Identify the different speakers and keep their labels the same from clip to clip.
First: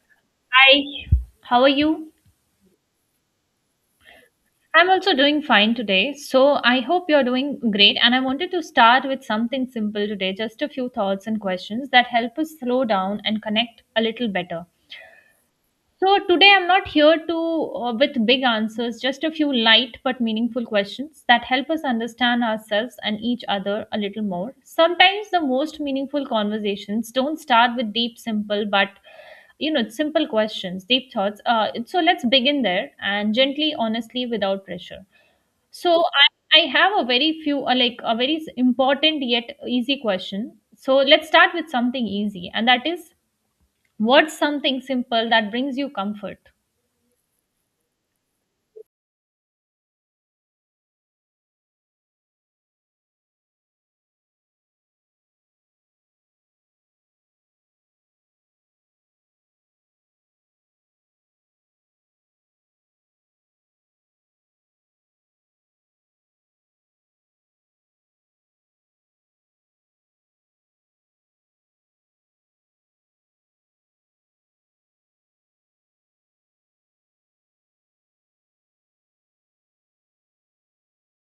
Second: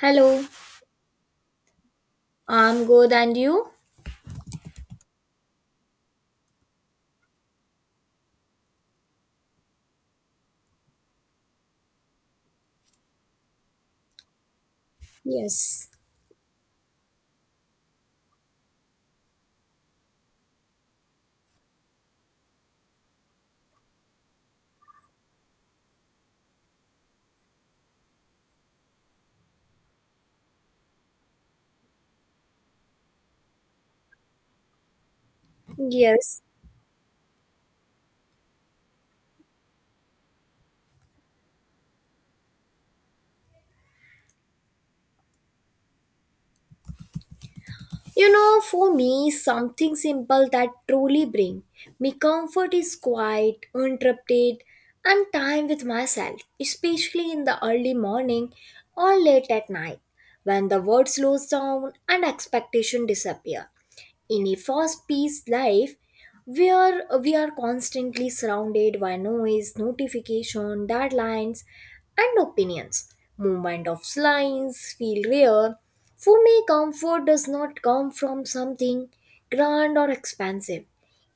Speaker 1: Hello,
Speaker 2: Hi, how are you?
Speaker 1: I'm good, and you?
Speaker 2: I'm also doing fine today. So I hope you're doing great. And I wanted to start with something simple today, just a few thoughts and questions that help us slow down and connect a little better.
Speaker 1: Yes.
Speaker 2: So today I'm not here to with big answers, just a few light but meaningful questions that help us understand ourselves and each other a little more. Sometimes the most meaningful conversations don't start with deep simple but simple questions, deep thoughts. So let's begin there and gently, honestly without pressure. So I
Speaker 1: Yes.
Speaker 2: I have a very few like a very important yet easy question. So let's start with something easy, and that is, what's something simple that brings you comfort?
Speaker 1: You know, for me, something simple that truly bring me comfort is quiet, uninterrupted, and time with myself, especially in the early morning or late at night, when the world slows down and expectation disappear. In a fast paced life where we are constantly surrounded by noise, notification, deadlines, and opinions. Movement of lines feel rare. For me, comfort does not come from something grand or expansive.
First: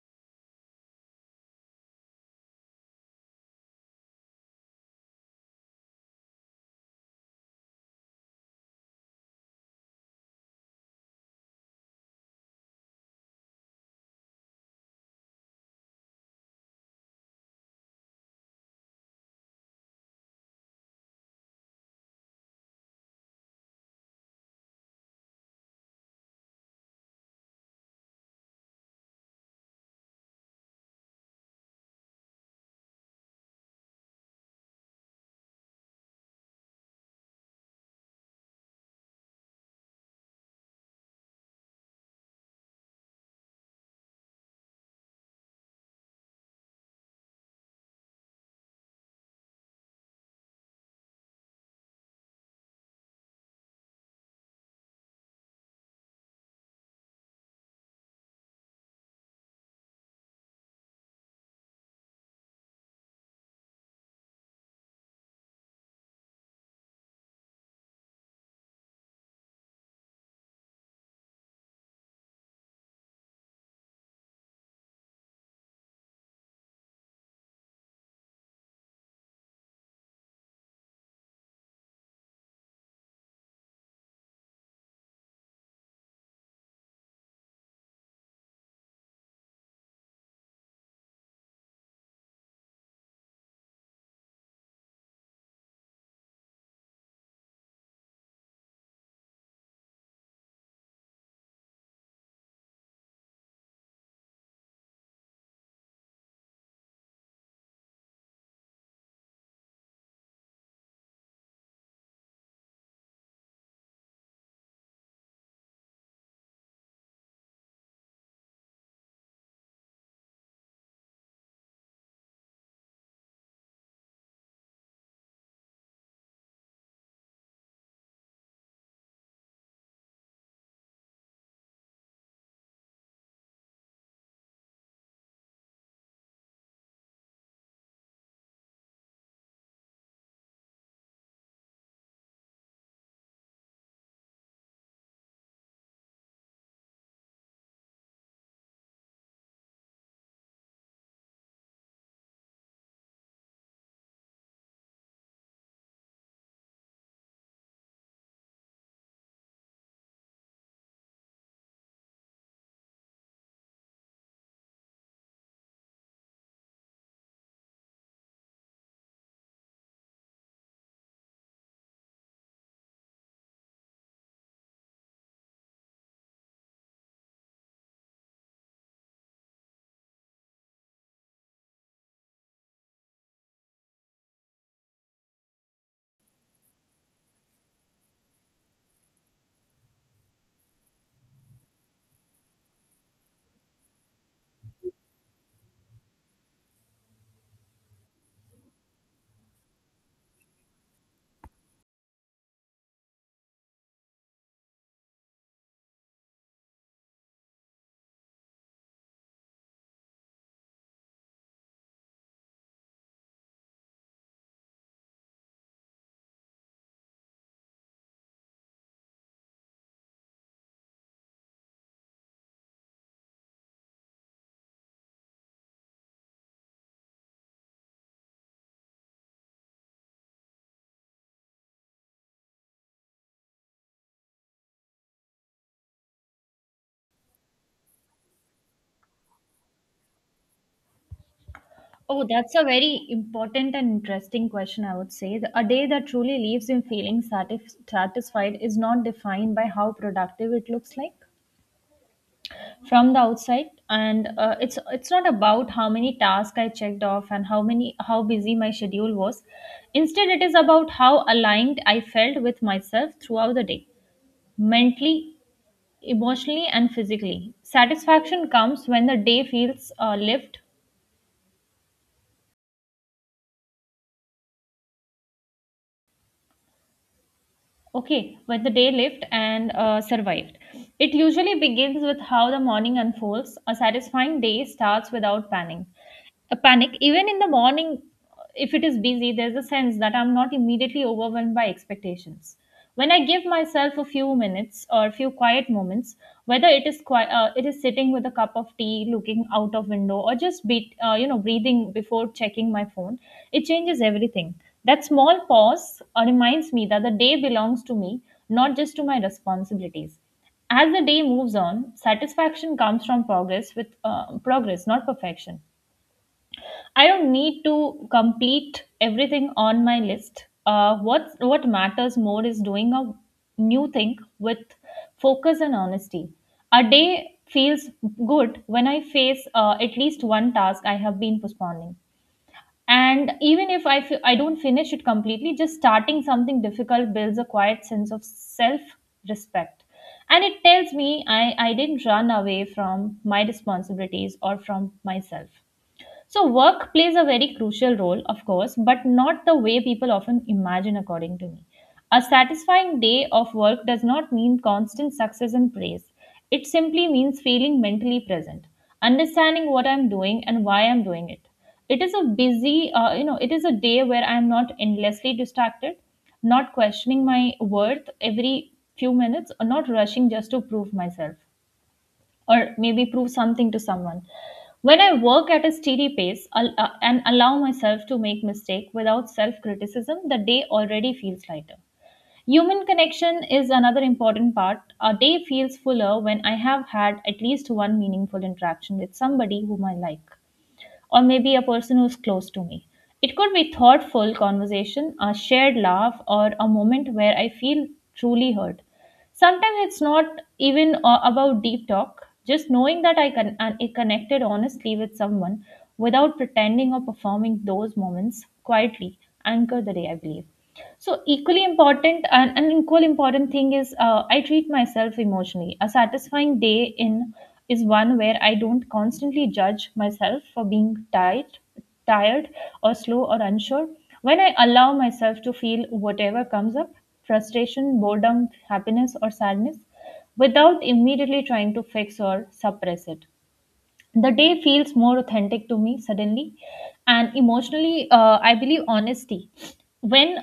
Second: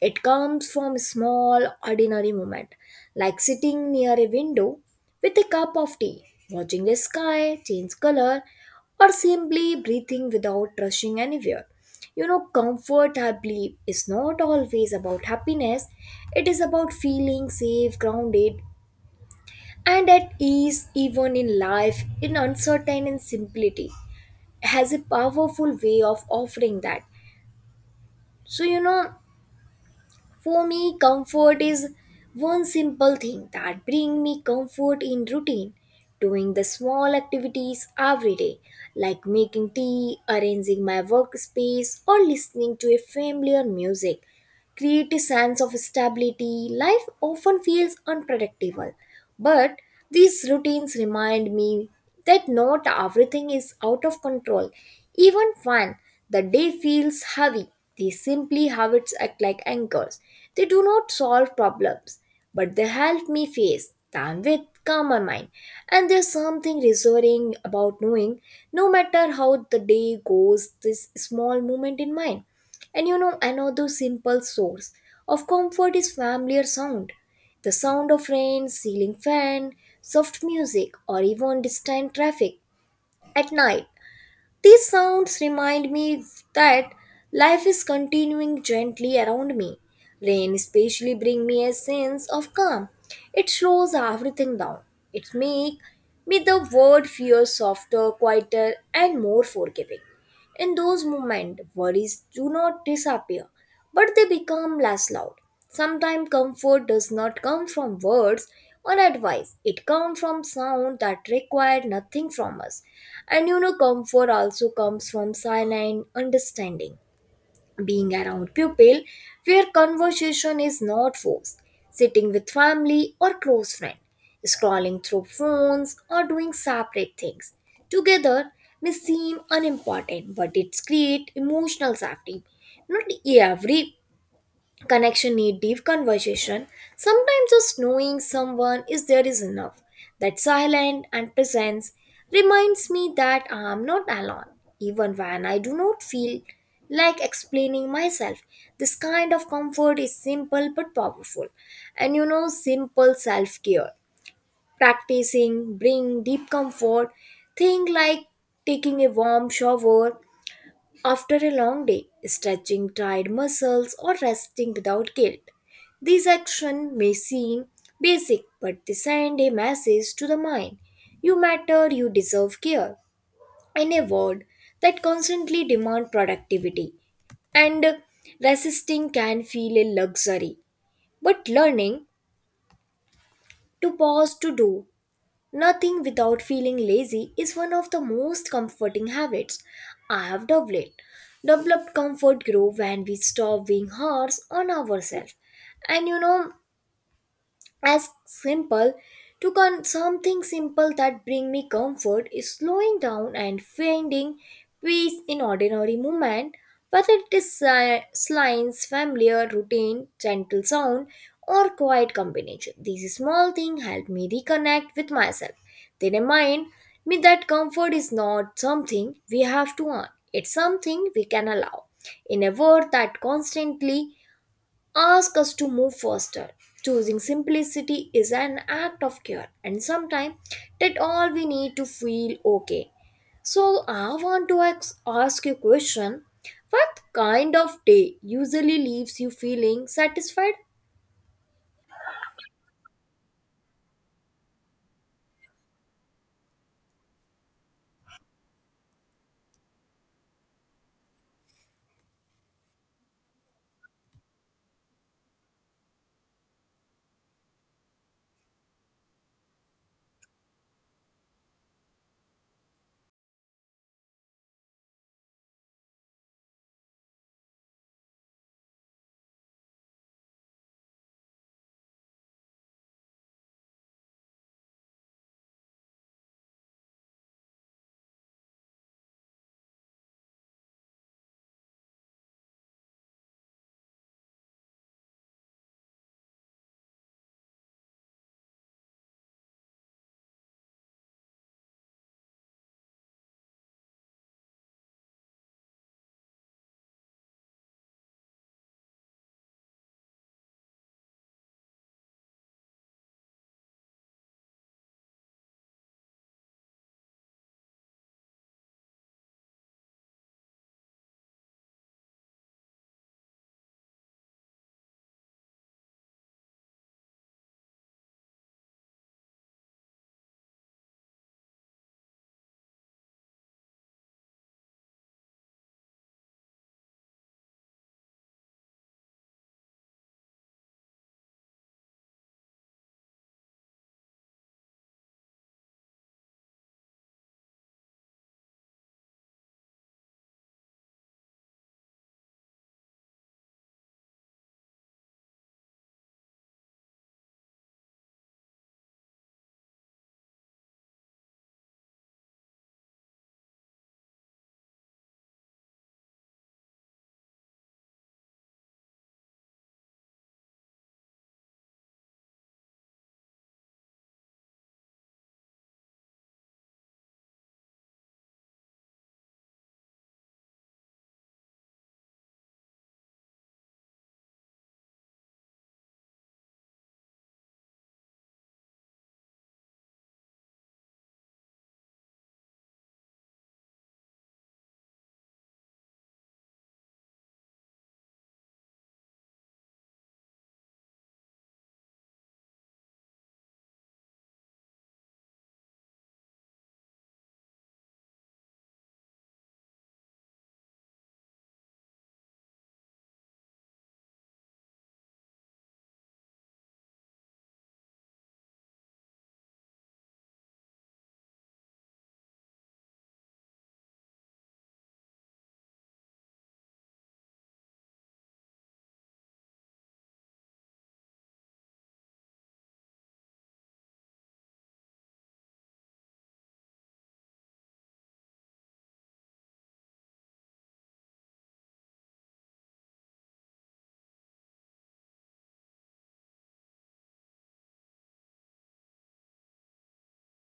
Speaker 1: It comes from small, ordinary moments, like sitting near a window with a cup of tea, watching the sky change color, or simply breathing without rushing anywhere. You know, comfort, I believe, is not always about happiness, it is about feeling safe, grounded, and at ease, even in life, in uncertain and simplicity, has a powerful way of offering that. So, you know, for me, comfort is one simple thing that bring me comfort in routine. Doing the small activities every day, like making tea, arranging my workspace, or listening to a familiar music, create a sense of stability. Life often feels unpredictable, but these routines remind me that not everything is out of control. Even when the day feels heavy, these simply habits act like anchors. They do not solve problems, but they help me face them with calmer mind. And there's something reassuring about knowing no matter how the day goes, this small moment in mind. And you know, another simple source of comfort is familiar sound. The sound of rain, ceiling fan, soft music, or even distant traffic at night. These sounds remind me that life is continuing gently around me. Rain especially brings me a sense of calm. It slows everything down. It makes me the world feel softer, quieter, and more forgiving. In those moments, worries do not disappear, but they become less loud. Sometimes comfort does not come from words or advice. It comes from sound that require nothing from us. And you know, comfort also comes from silent understanding, being around pupil, where conversation is not forced, sitting with family or close friend, scrolling through phones or doing separate things. Together may seem unimportant, but it creates emotional safety. Not every connection need deep conversation. Sometimes just knowing someone is there is enough. That silence and presence reminds me that I am not alone, even when I do not feel like explaining myself. This kind of comfort is simple but powerful. And you know, simple self care. Practicing bring deep comfort. Think like taking a warm shower after a long day, stretching tired muscles or resting without guilt. These actions may seem basic, but they send a message to the mind. You matter, you deserve care. In a world that constantly demands productivity and resisting can feel a luxury, but learning to pause to do nothing without feeling lazy is one of the most comforting habits I have developed. Developed comfort grow when we stop being hard on ourselves. And you know, as simple to con- something simple that bring me comfort is slowing down and finding peace in ordinary movement, whether it is slimes familiar routine, gentle sound, or quiet combination. These small things help me reconnect with myself. They remind me that comfort is not something we have to earn, it's something we can allow in a world that constantly ask us to move faster. Choosing simplicity is an act of care, and sometimes that all we need to feel okay. So I want to ask you a question. What kind of day usually leaves you feeling satisfied?
Speaker 2: Oh, that's a very important and interesting question, I would say. A day that truly leaves him feeling satisfied is not defined by how productive it looks like from the outside, and it's not about how many tasks I checked off and how many, how busy my schedule was. Instead, it is about how aligned I felt with myself throughout the day, mentally, emotionally, and physically. Satisfaction comes when the day feels lived. Okay, when the day lived and survived. It usually begins with how the morning unfolds. A satisfying day starts without panic. A panic, even in the morning, if it is busy, there's a sense that I'm not immediately overwhelmed by expectations. When I give myself a few minutes or a few quiet moments, whether it is sitting with a cup of tea, looking out of window, or just be, you know breathing before checking my phone, it changes everything. That small pause reminds me that the day belongs to me, not just to my responsibilities. As the day moves on, satisfaction comes from progress, not perfection. I don't need to complete everything on my list. What matters more is doing a new thing with focus and honesty. A day feels good when I face at least one task I have been postponing, and even if I f- I don't finish it completely, just starting something difficult builds a quiet sense of self respect, and it tells me I didn't run away from my responsibilities or from myself. So work plays a very crucial role, of course, but not the way people often imagine, according to me. A satisfying day of work does not mean constant success and praise. It simply means feeling mentally present, understanding what I'm doing and why I'm doing it. It is a it is a day where I'm not endlessly distracted, not questioning my worth every few minutes, or not rushing just to prove myself, or maybe prove something to someone. When I work at a steady pace, and allow myself to make mistake without self criticism, the day already feels lighter. Human connection is another important part. A day feels fuller when I have had at least one meaningful interaction with somebody whom I like, or maybe a person who's close to me. It could be thoughtful conversation, a shared laugh, or a moment where I feel truly heard. Sometimes it's not even about deep talk, just knowing that I can and it connected honestly with someone without pretending or performing. Those moments quietly anchor the day, I believe. So equally important, and an equal important thing is, I treat myself emotionally. A satisfying day in is one where I don't constantly judge myself for being tired or slow or unsure. When I allow myself to feel whatever comes up, frustration, boredom, happiness or sadness, without immediately trying to fix or suppress it, the day feels more authentic to me suddenly. And emotionally, I believe honesty, when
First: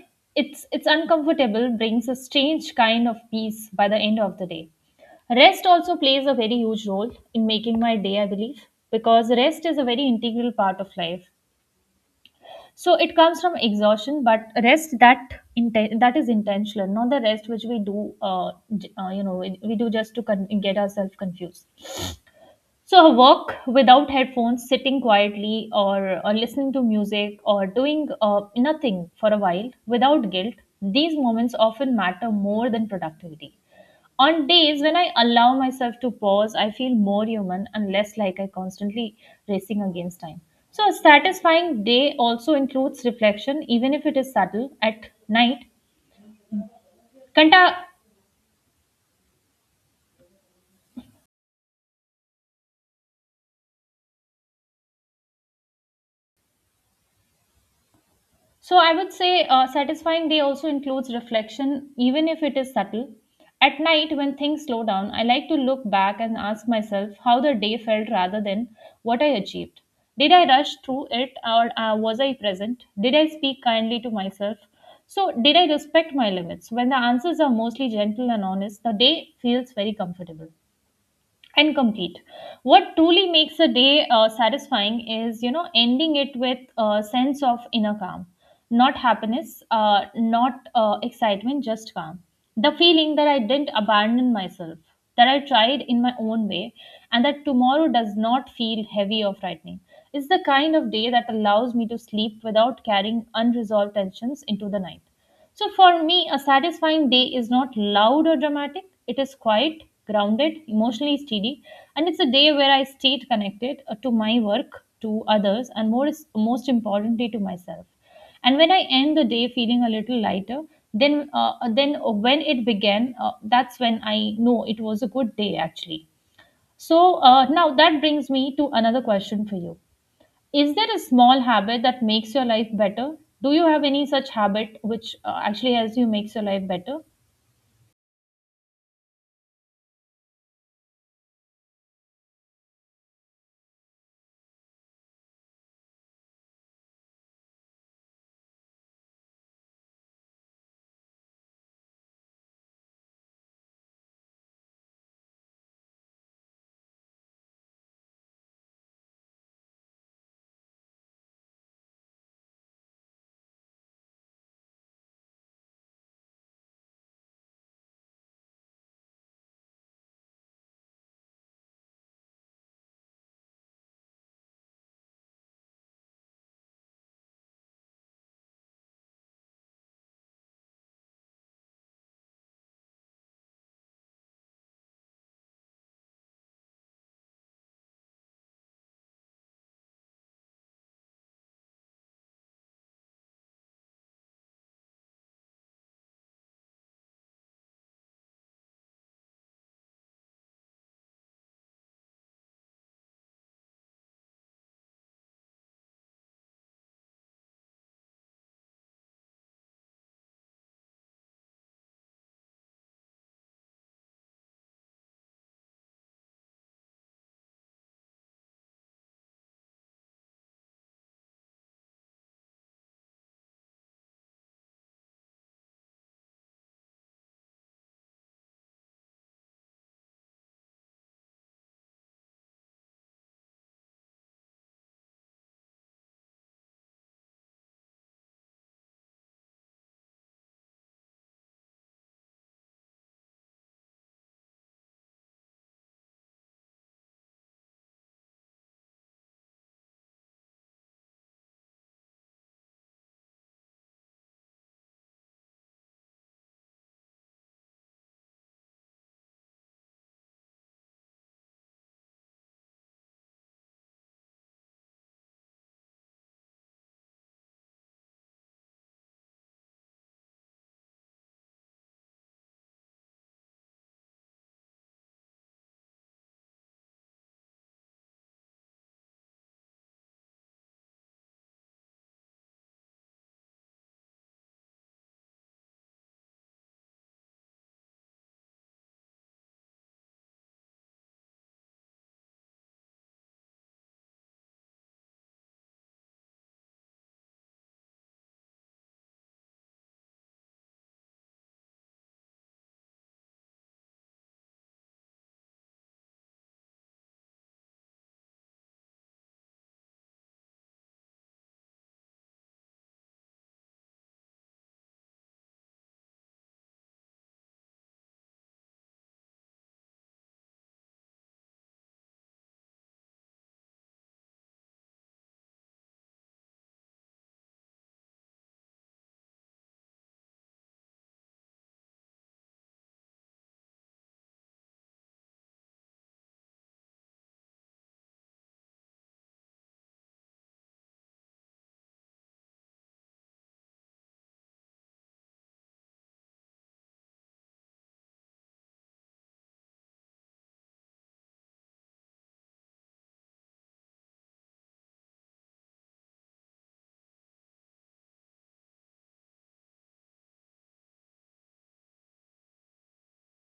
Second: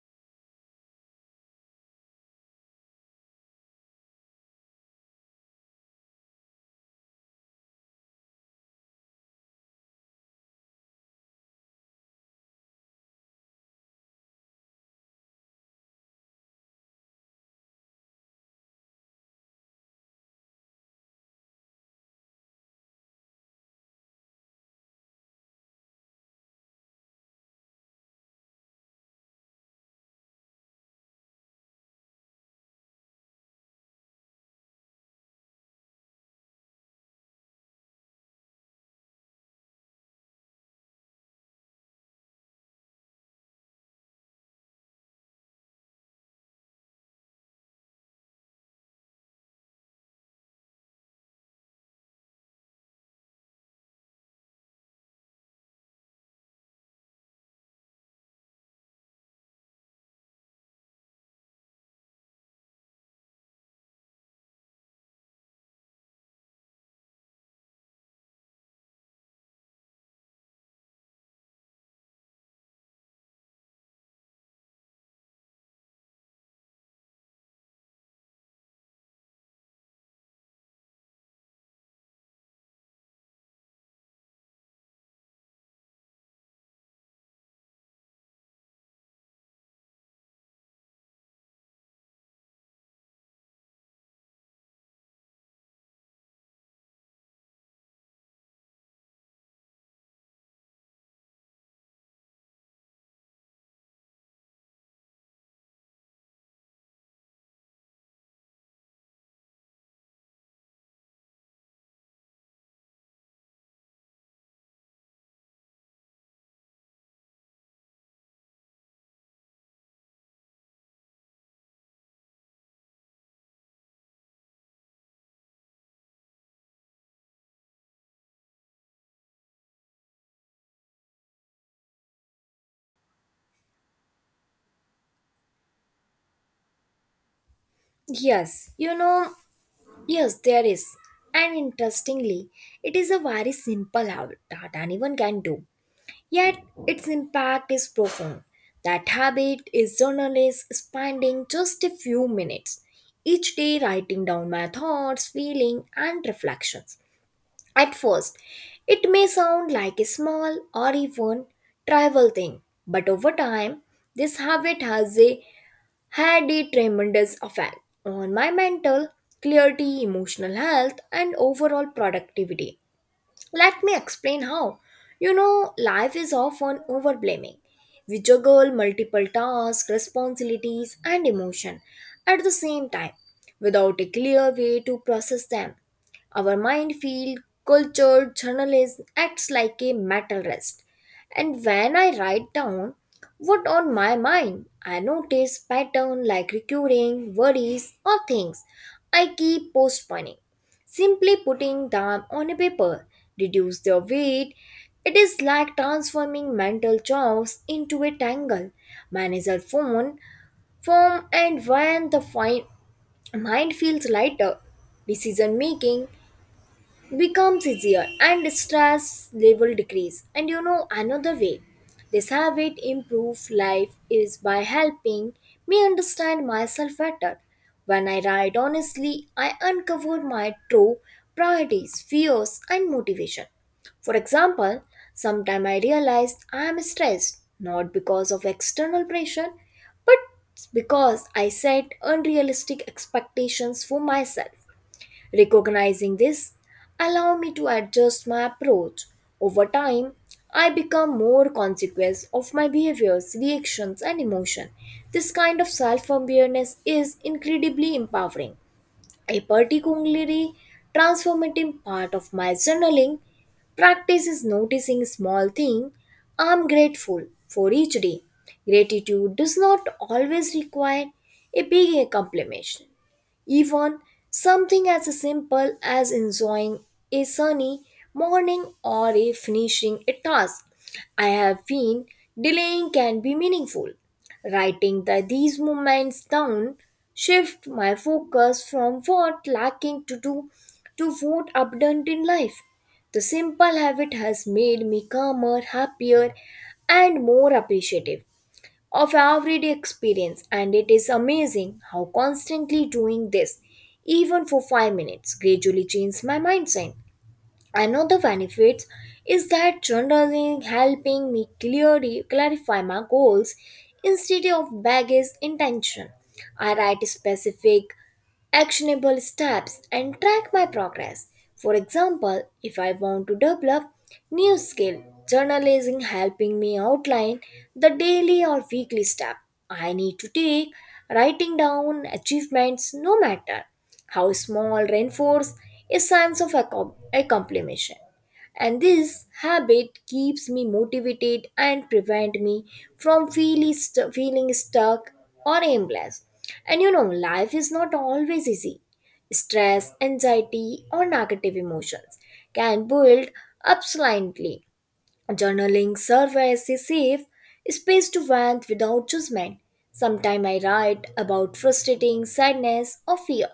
Speaker 2: it's uncomfortable, brings a strange kind of peace by the end of the day. Rest also plays a very huge role in making my day, I believe, because rest is a very integral part of life. So it comes from exhaustion, but rest that that is intentional, not the rest which we do, we do just to get ourselves confused. So a walk without headphones, sitting quietly, or listening to music, or doing nothing for a while without guilt, these moments often matter more than productivity. On days when I allow myself to pause, I feel more human and less like I constantly racing against time. So a satisfying day also includes reflection, even if it is subtle. At night, Kanta. So I would say satisfying day also includes reflection, even if it is subtle. At night, when things slow down, I like to look back and ask myself how the day felt rather than what I achieved. Did I rush through it, or was I present? Did I speak kindly to myself? So, did I respect my limits? When the answers are mostly gentle and honest, the day feels very comfortable and complete. What truly makes a day satisfying is, ending it with a sense of inner calm, not happiness, not excitement, just calm. The feeling that I didn't abandon myself, that I tried in my own way, and that tomorrow does not feel heavy or frightening, is the kind of day that allows me to sleep without carrying unresolved tensions into the night. So for me, a satisfying day is not loud or dramatic. It is quiet, grounded, emotionally steady, and it's a day where I stayed connected to my work, to others, and most importantly to myself. And when I end the day feeling a little lighter, then when it began, that's when I know it was a good day actually. So now that brings me to another question for you. Is there a small habit that makes your life better? Do you have any such habit which actually helps you makes your life better?
Speaker 1: Yes, you know, yes, there is. And interestingly, it is a very simple habit that anyone can do. Yet its impact is profound. That habit is journalists spending just a few minutes each day writing down my thoughts, feelings, and reflections. At first, it may sound like a small or even trivial thing, but over time, this habit had a tremendous effect on my mental clarity, emotional health, and overall productivity. Let me explain how. You know, life is often overblaming. We juggle multiple tasks, responsibilities, and emotion at the same time without a clear way to process them. Our mind field, culture, journalism acts like a metal rest. And when I write down what on my mind, I notice pattern like recurring worries or things I keep postponing. Simply putting them on a paper reduce their weight. It is like transforming mental chaos into a tangle. Manage phone, form, and when the mind feels lighter, decision making becomes easier and stress level decrease. And you know, another way this habit improve life is by helping me understand myself better. When I write honestly, I uncover my true priorities, fears and motivation. For example, sometime I realize I am stressed not because of external pressure, but because I set unrealistic expectations for myself. Recognizing this allow me to adjust my approach. Over time, I become more conscious of my behaviors, reactions and emotion. This kind of self-awareness is incredibly empowering. A particularly transformative part of my journaling practice is noticing small thing I'm grateful for each day. Gratitude does not always require a big accomplishment. Even something as simple as enjoying a sunny morning or a finishing a task I have been delaying can be meaningful. Writing these moments down shift my focus from what lacking to do to what abundant in life. The simple habit has made me calmer, happier, and more appreciative of everyday experience. And it is amazing how constantly doing this even for 5 minutes gradually changed my mindset. Another benefit is that journaling helping me clearly clarify my goals instead of baggage intention. I write specific, actionable steps and track my progress. For example, if I want to develop new skill, journalizing helping me outline the daily or weekly step I need to take, writing down achievements no matter how small rainforest is signs of accomplishment. And this habit keeps me motivated and prevent me from feeling stuck or aimless. And you know, life is not always easy. Stress, anxiety, or negative emotions can build up silently. Journaling serves as a safe space to vent without judgment. Sometimes I write about frustrating sadness or fear,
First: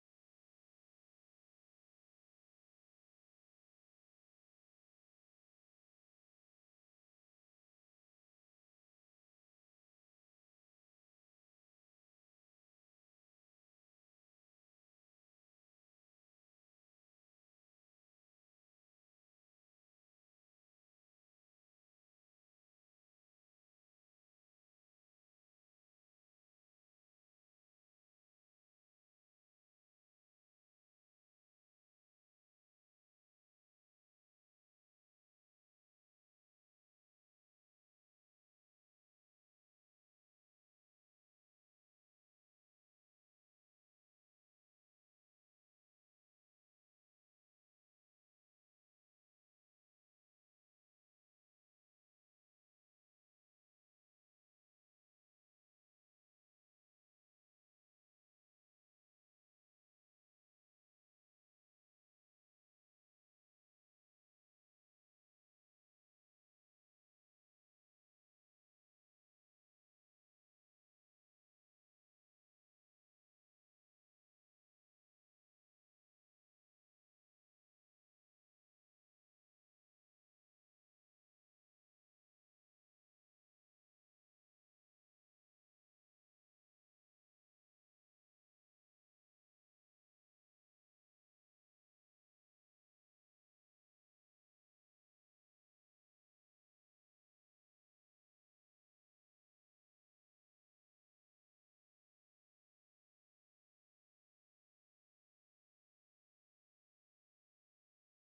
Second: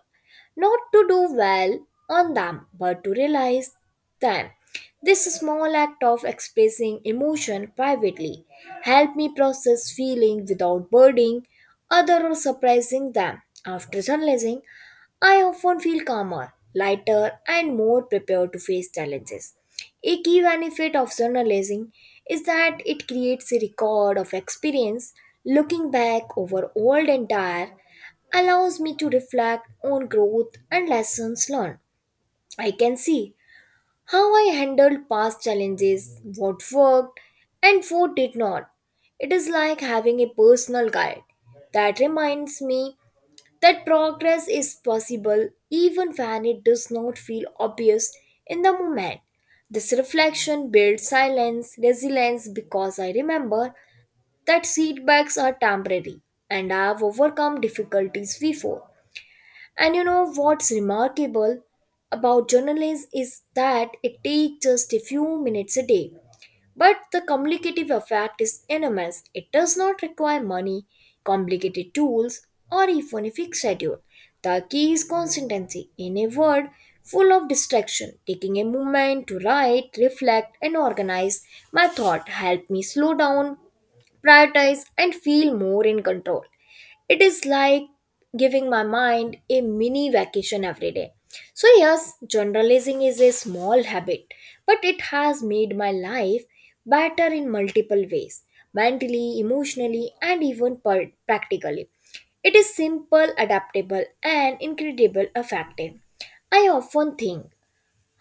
Speaker 1: not to do well on them, but to realize them. This small act of expressing emotion privately helped me process feeling without burdening other or surprising them. After journalizing, I often feel calmer, lighter, and more prepared to face challenges. A key benefit of journalism is that it creates a record of experience. Looking back over old and tired allows me to reflect on growth and lessons learned. I can see how I handled past challenges, what worked, and what did not. It is like having a personal guide that reminds me that progress is possible even when it does not feel obvious in the moment. This reflection builds silence, resilience, because I remember that setbacks are temporary and I have overcome difficulties before. And you know, what's remarkable about journalism is that it takes just a few minutes a day, but the communicative effect is enormous. It does not require money, complicated tools, or even a fixed schedule. The key is consistency. In a world full of distraction, taking a moment to write, reflect, and organize my thought helped me slow down, prioritize, and feel more in control. It is like giving my mind a mini vacation every day. So, yes, journalizing is a small habit, but it has made my life better in multiple ways, mentally, emotionally, and even practically. It is simple, adaptable, and incredible effective. I often think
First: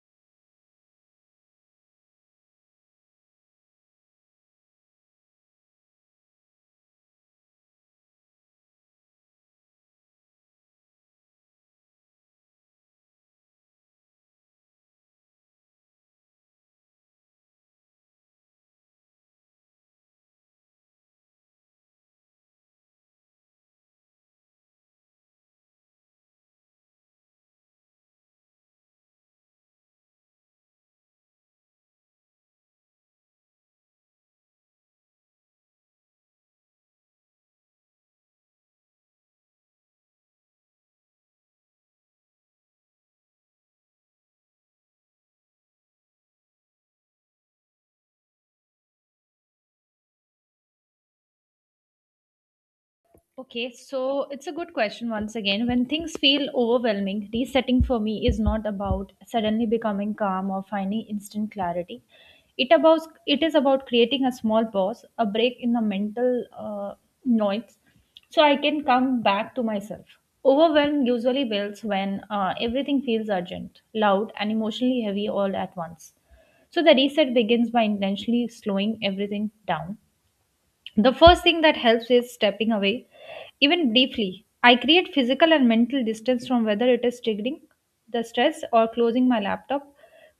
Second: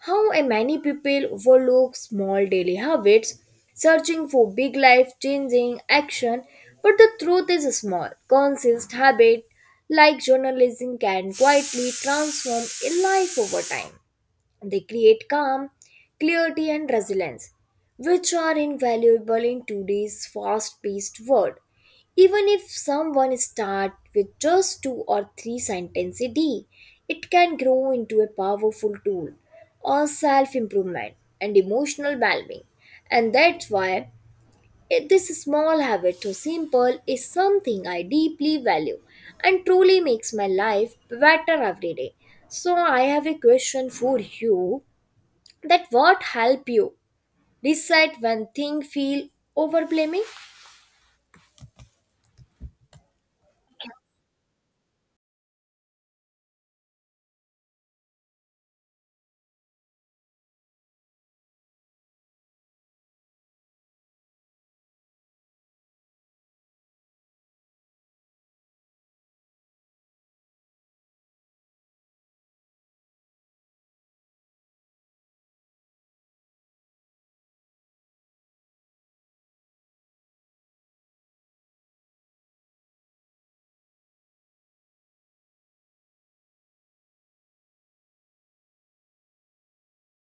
Speaker 1: how and many people overlook small daily habits, searching for big life changing action, but the truth is small, consistent habit like journalism can quietly transform a life over time. They create calm, clarity, and resilience, which are invaluable in today's fast paced world. Even if someone starts with just two or three sentences a day, it can grow into a powerful tool or self improvement and emotional well being. And that's why this small habit, so simple, is something I deeply value and truly makes my life better every day. So, I have a question for you, that what help you decide when things feel overblaming.
Speaker 2: Okay, so it's a good question once again. When things feel overwhelming, resetting for me is not about suddenly becoming calm or finding instant clarity. It about it is about creating a small pause, a break in the mental noise, so I can come back to myself. Overwhelm usually builds when everything feels urgent, loud, and emotionally heavy all at once. So the reset begins by intentionally slowing everything down. The first thing that helps is stepping away, even briefly. I create physical and mental distance from whether it is triggering the stress, or closing my laptop,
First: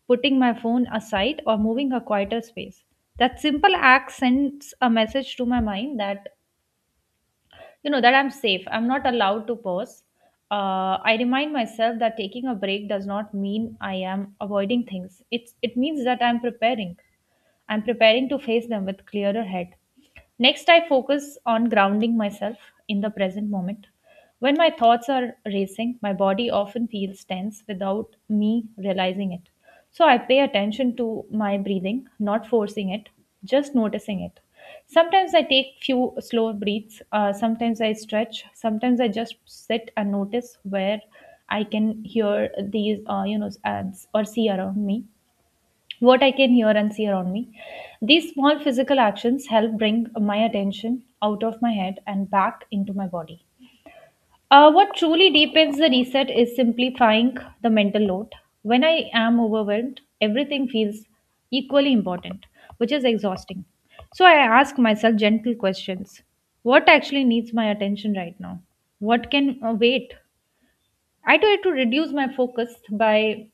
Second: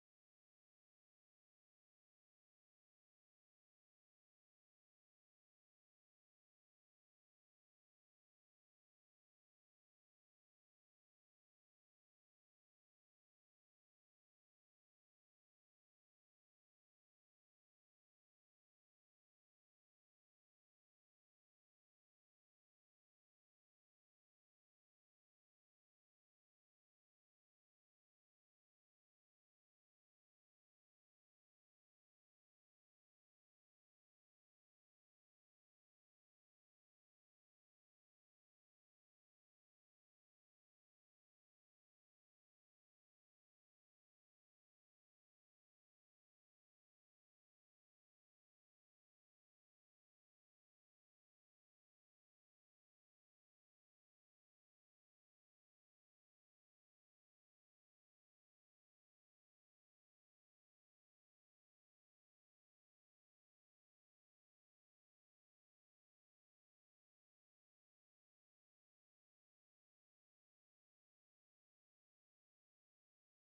Speaker 2: putting my phone aside, or moving a quieter space. That simple act sends a message to my mind that, that I'm safe. I'm not allowed to pause. I remind myself that taking a break does not mean I am avoiding things. It means that I'm preparing. I'm preparing to face them with clearer head. Next, I focus on grounding myself in the present moment. When my thoughts are racing, my body often feels tense without me realizing it. So I pay attention to my breathing, not forcing it, just noticing it. Sometimes I take few slow breaths, sometimes I stretch, sometimes I just sit and notice where I can hear these, ads or see around me, what I can hear and see around me. These small physical actions help bring my attention out of my head and back into my body. What truly deepens the reset is simplifying the mental load. When I am overwhelmed, everything feels equally important, which is exhausting. So I ask myself gentle questions. What actually needs my attention right now? What can wait? I try to reduce my focus by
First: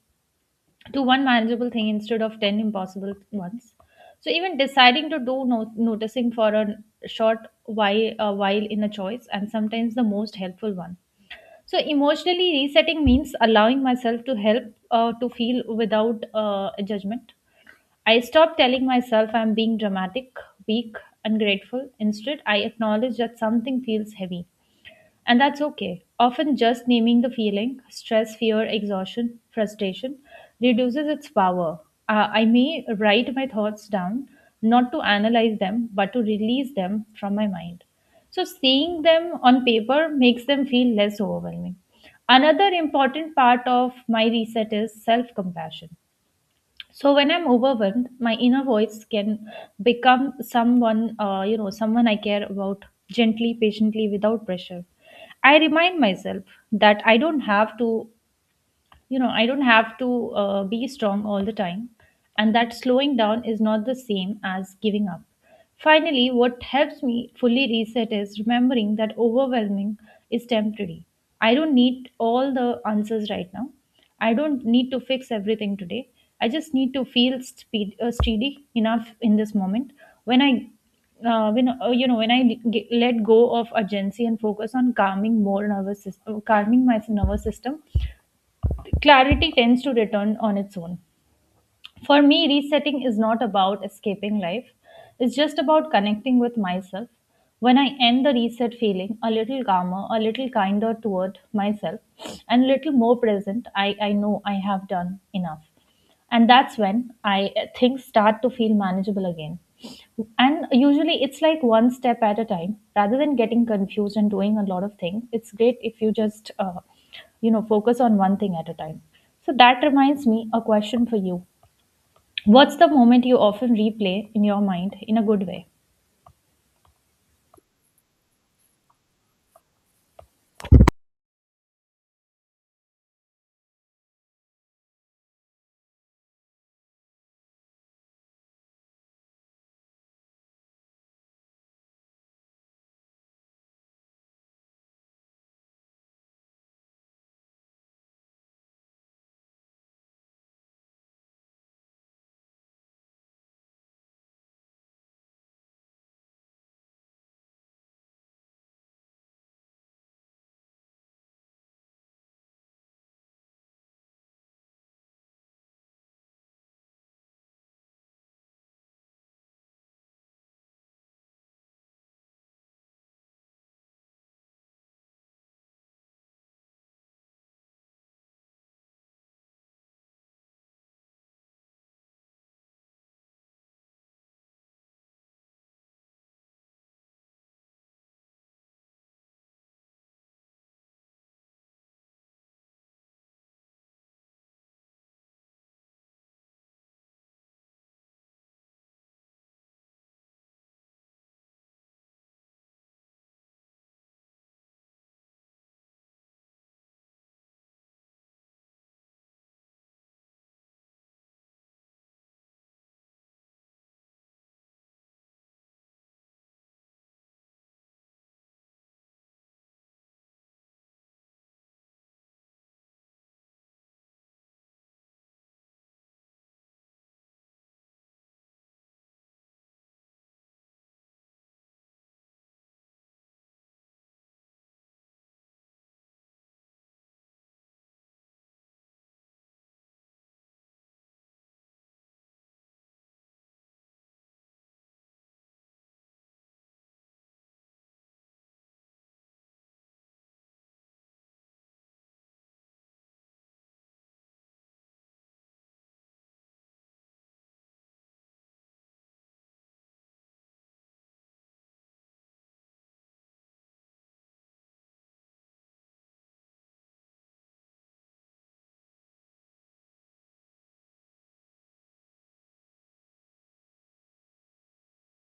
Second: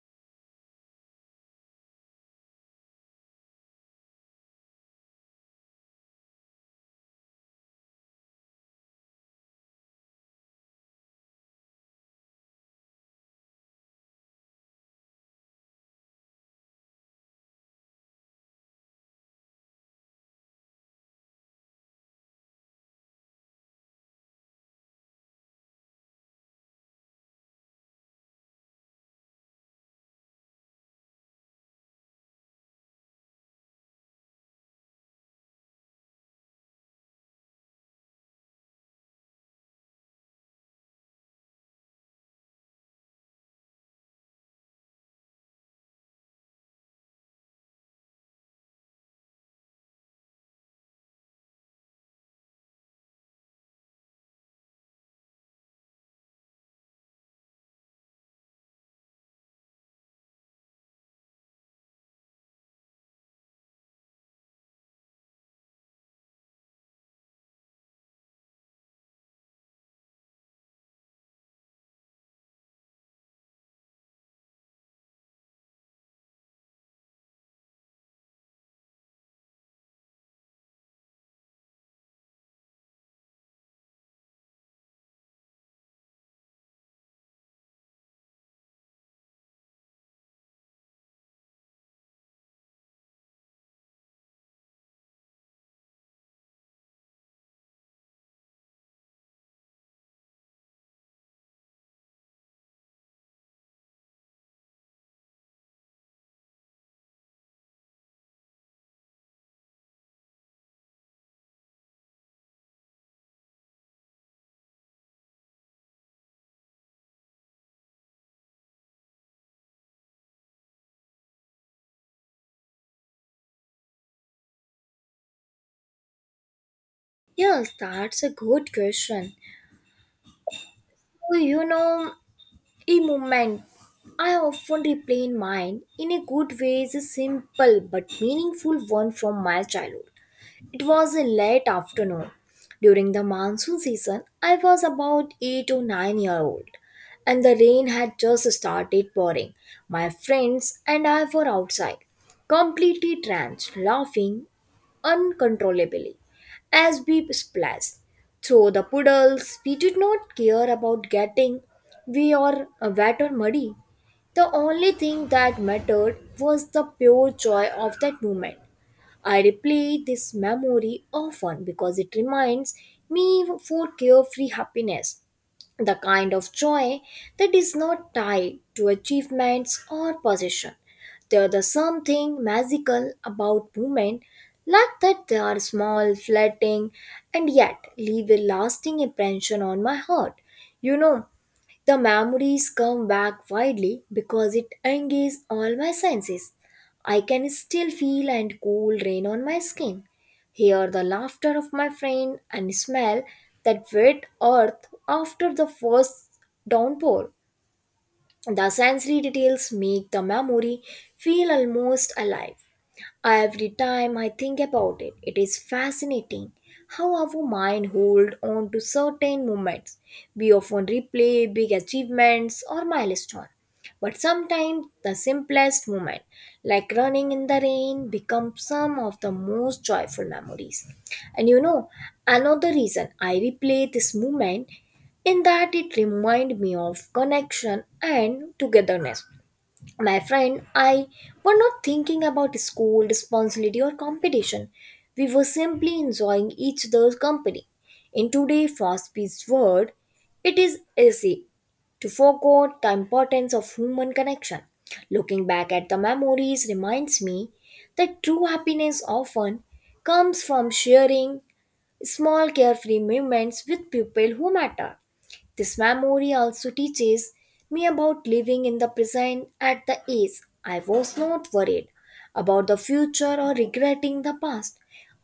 Speaker 2: to one manageable thing instead of 10 impossible ones. So even deciding to do noticing for a short while, a while in a choice, and sometimes the most helpful one. So emotionally resetting means allowing myself to help to feel without judgment. I stop telling myself I'm being dramatic, weak, ungrateful. Instead, I acknowledge that something feels heavy, and that's okay. Often just naming the feeling, stress, fear, exhaustion, frustration, reduces its power. I may write my thoughts down, not to analyze them, but to release them from my mind. So seeing them on paper makes them feel less overwhelming. Another important part of my reset is self compassion. So when I'm overwhelmed, my inner voice can become someone someone I care about, gently, patiently, without pressure. I remind myself that I don't have to I don't have to be strong all the time, and that slowing down is not the same as giving up. Finally, what helps me fully reset is remembering that overwhelming is temporary. I don't need all the answers right now. I don't need to fix everything today. I just need to feel steady enough in this moment. When I when you know when I g- let go of urgency and focus on calming my nervous system, clarity tends to return on its own. For me, resetting is not about escaping life, it's just about connecting with myself. When I end the reset feeling a little calmer, a little kinder toward myself, and a little more present, I know I have done enough. And that's when I things start to feel manageable again. And usually it's like one step at a time. Rather than getting confused and doing a lot of things, it's great if you just focus on one thing at a time. So that reminds me, a question for you: what's the moment you often replay in your mind in a good way?
Speaker 1: Yes, that's a good question. Well, you know, a moment I often replay in mind in a good way is a simple but meaningful one from my childhood. It was a late afternoon. During the monsoon season, I was about 8 or 9-year-old and the rain had just started pouring. My friends and I were outside, completely drenched, laughing uncontrollably as we splashed through the puddles. We did not care about getting we are wet or muddy. The only thing that mattered was the pure joy of that moment. I replay this memory often because it reminds me for carefree happiness, the kind of joy that is not tied to achievements or possession. There is something magical about movement like that they are small, fleeting, and yet leave a lasting impression on my heart. You know, the memories come back widely because it engages all my senses. I can still feel and cool rain on my skin, hear the laughter of my friend, and smell that wet earth after the first downpour. The sensory details make the memory feel almost alive. Every time I think about it, it is fascinating how our mind hold on to certain moments. We often replay big achievements or milestones, but sometimes the simplest moment, like running in the rain, becomes some of the most joyful memories. And you know, another reason I replay this moment in that it reminded me of connection and togetherness. My friend, I were not thinking about school, responsibility, or competition. We were simply enjoying each other's company. In today's fast paced world, it is easy to forget the importance of human connection. Looking back at the memories reminds me that true happiness often comes from sharing small carefree moments with people who matter. This memory also teaches me about living in the present at the age I was not worried about the future or regretting the past.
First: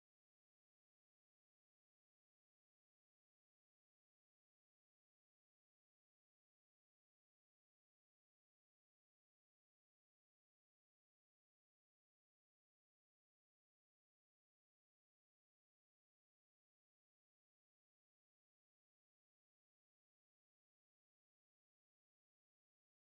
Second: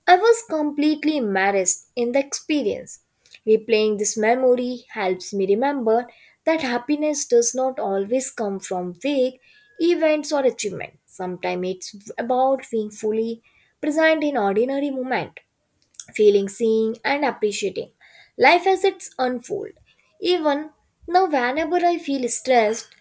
Speaker 1: I was completely immersed in the experience. Replaying this memory helps me remember that happiness does not always come from vague events or achievements. Sometimes it's about being fully present in ordinary moment feeling seeing and appreciating life as it's unfold even now whenever I feel stressed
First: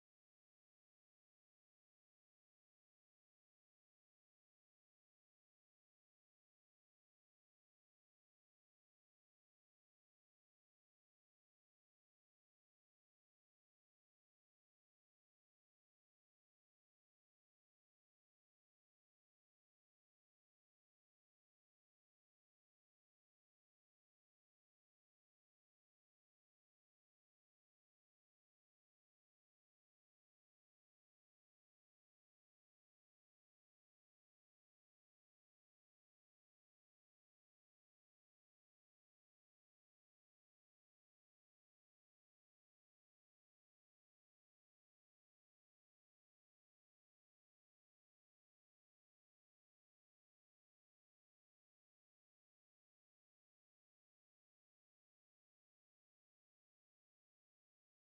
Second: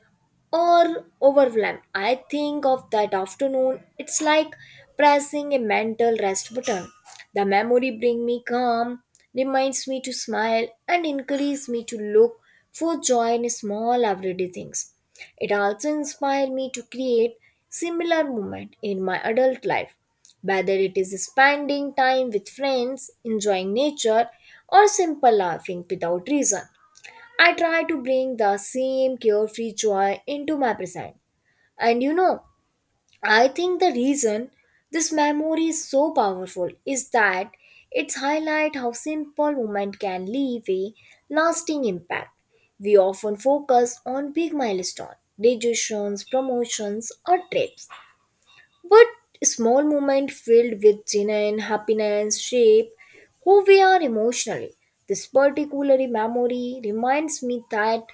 Speaker 1: or overwhelm. I think of that afternoon. It's like pressing a mental rest button. The memory bring me calm, reminds me to smile, and encourages me to look for joy in small everyday things. It also inspires me to create similar moment in my adult life, whether it is spending time with friends, enjoying nature, or simple laughing without reason. I try to bring the same carefree joy into my present. And you know, I think the reason this memory is so powerful is that it's highlight how simple moment can leave a lasting impact. We often focus on big milestones, graduations, promotions, or trips, but small moments filled with joy and happiness shape who we are emotionally. This particular memory reminds me that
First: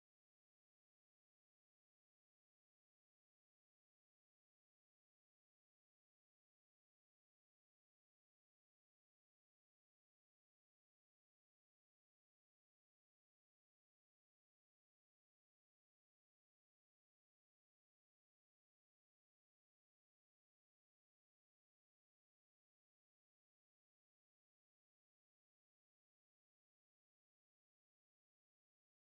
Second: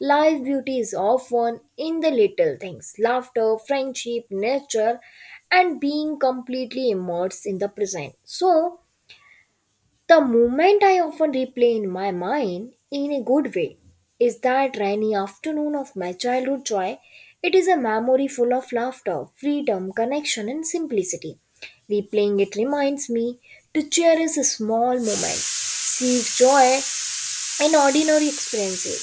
Speaker 1: life beauty is often in the little things laughter, friendship, nature, and being completely immersed in the present. So, the moment I often replay in my mind, in a good way, is that rainy afternoon of my childhood joy. It is a memory full of laughter, freedom, connection, and simplicity. Replaying it reminds me to cherish a small moments, seek joy in ordinary experiences,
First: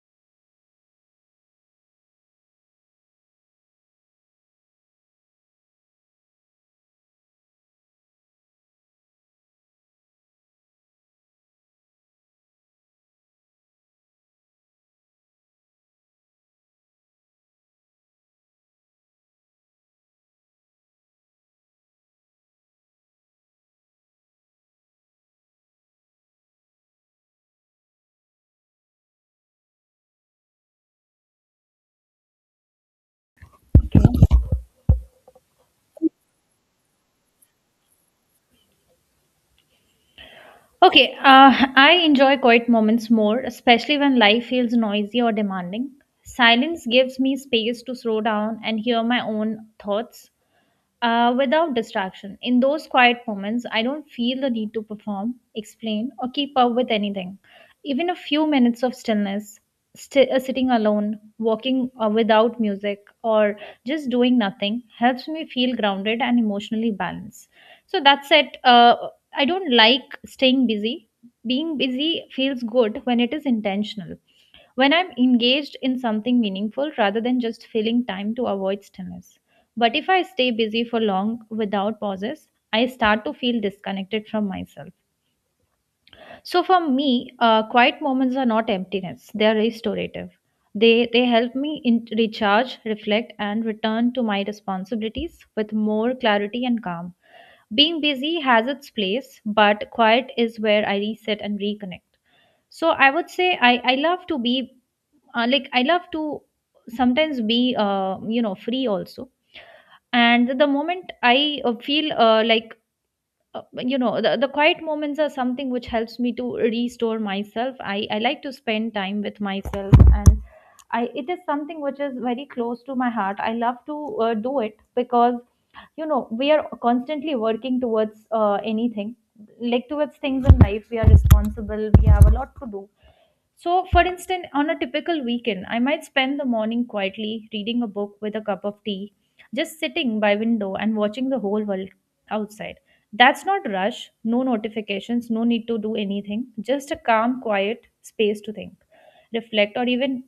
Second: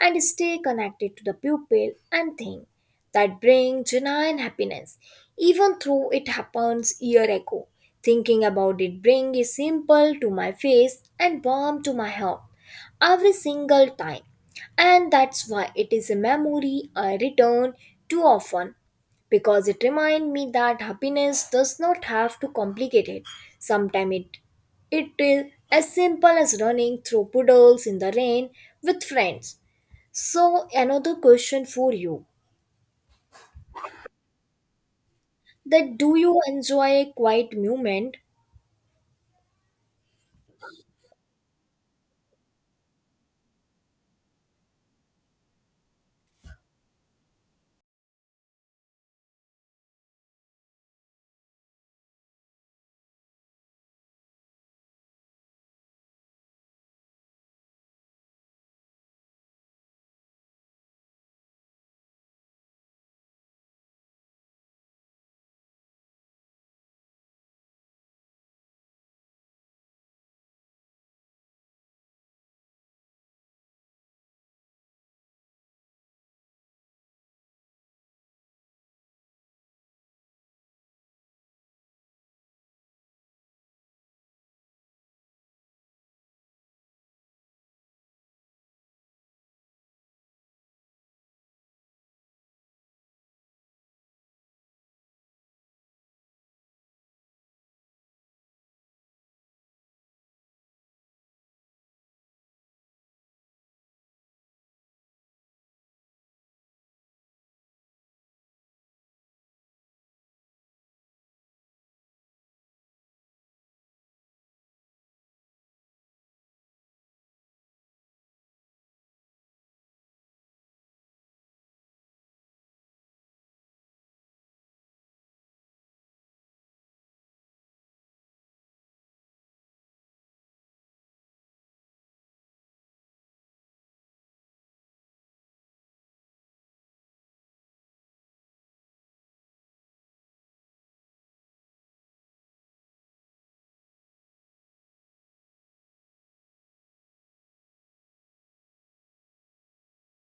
Speaker 1: and stay connected to the pupil and thing that bring genuine happiness, even though it happens year ago. Thinking about it bring a simple to my face and warm to my heart every single time. And that's why it is a memory I return to often because it reminds me that happiness does not have to complicate it. Sometimes it is as simple as running through puddles in the rain with friends. So, another question for you, that do you enjoy a quiet moment?
Speaker 2: Okay, I enjoy quiet moments more, especially when life feels noisy or demanding. Silence gives me space to slow down and hear my own thoughts without distraction. In those quiet moments, I don't feel the need to perform, explain, or keep up with anything. Even a few minutes of stillness, sitting alone, walking without music, or just doing nothing helps me feel grounded and emotionally balanced. So that's it. I don't like staying busy. Being busy feels good when it is intentional, when I'm engaged in something meaningful rather than just filling time to avoid stillness. But if I stay busy for long without pauses, I start to feel disconnected from myself. So for me, quiet moments are not emptiness; they are restorative. They help me in, recharge, reflect, and return to my responsibilities with more clarity and calm. Being busy has its place, but quiet is where I reset and reconnect. So I would say I love to be like I love to sometimes be free also. And the moment I feel like uh, the quiet moments are something which helps me to restore myself. I like to spend time with myself, and I it is something which is very close to my heart. I love to do it because we are constantly working towards anything, like towards things in life. We are responsible, we have a lot to do. So, for instance, on a typical weekend, I might spend the morning quietly reading a book with a cup of tea, just sitting by window and watching the whole world outside. That's not rush, no notifications, no need to do anything, just a calm, quiet space to think, reflect, or even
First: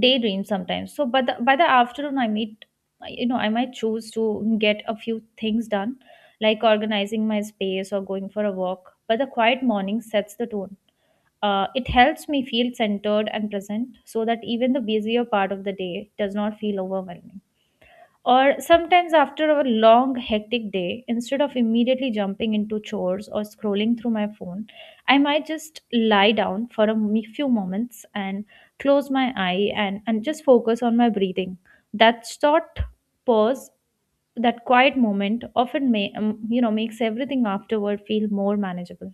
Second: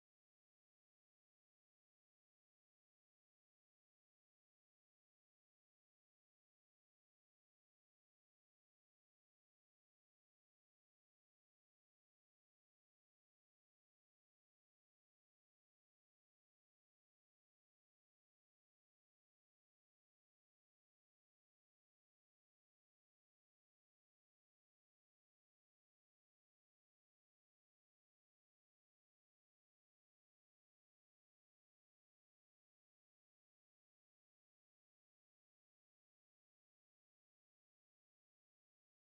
Speaker 2: daydream sometimes. So, by the afternoon, I meet, you know, I might choose to get a few things done, like organizing my space or going for a walk. But the quiet morning sets the tone. It helps me feel centered and present so that even the busier part of the day does not feel overwhelming. Or sometimes, after a long, hectic day, instead of immediately jumping into chores or scrolling through my phone, I might just lie down for a few moments and close my eye, and just focus on my breathing. That short pause, that quiet moment often makes everything afterward feel more manageable.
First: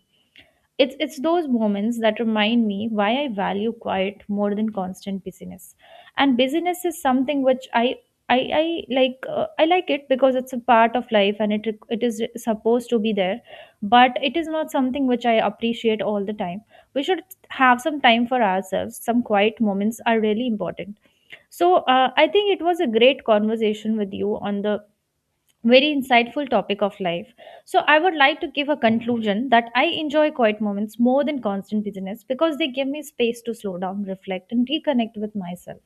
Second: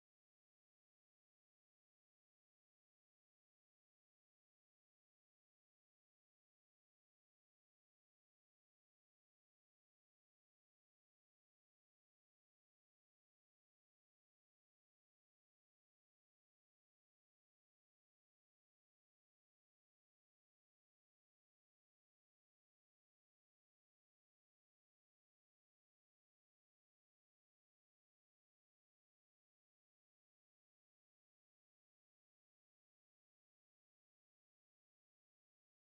Speaker 2: It's those moments that remind me why I value quiet more than constant busyness. And busyness is something which I like. I like it because it's a part of life and it is supposed to be there, but it is not something which I appreciate all the time. We should have some time for ourselves. Some quiet moments are really important. So I think it was a great conversation with you on the very insightful topic of life. So, I would like to give a conclusion that I enjoy quiet moments more than constant busyness because they give me space to slow down, reflect, and reconnect with myself.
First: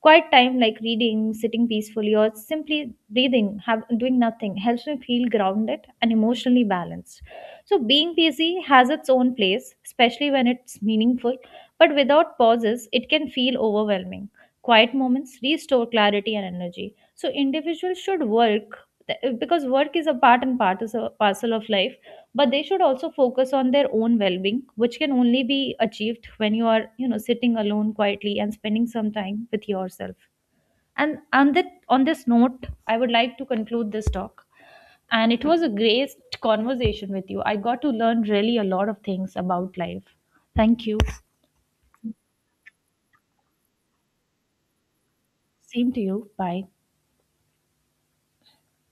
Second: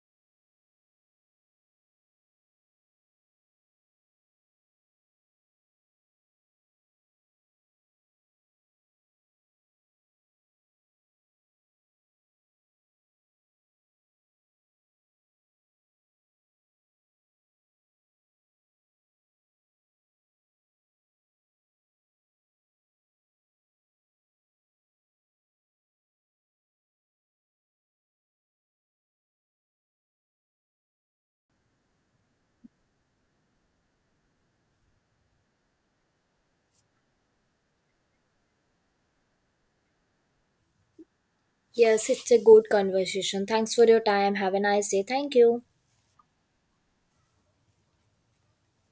Speaker 2: Quiet time like reading, sitting peacefully, or simply breathing, doing nothing helps me feel grounded and emotionally balanced. So, being busy has its own place, especially when it's meaningful, but without pauses, it can feel overwhelming. Quiet moments restore clarity and energy. So, individuals should work because work is a part and part is a parcel of life, but they should also focus on their own well-being, which can only be achieved when you are, you know, sitting alone quietly and spending some time with yourself. And on this note, I would like to conclude this talk, and it was a great conversation with you. I got to learn really a lot of things about life. Thank you.
Speaker 1: Yes, it's a good conversation. Thanks for your time. Have a nice day. Thank you.
Speaker 2: Same to you. Bye.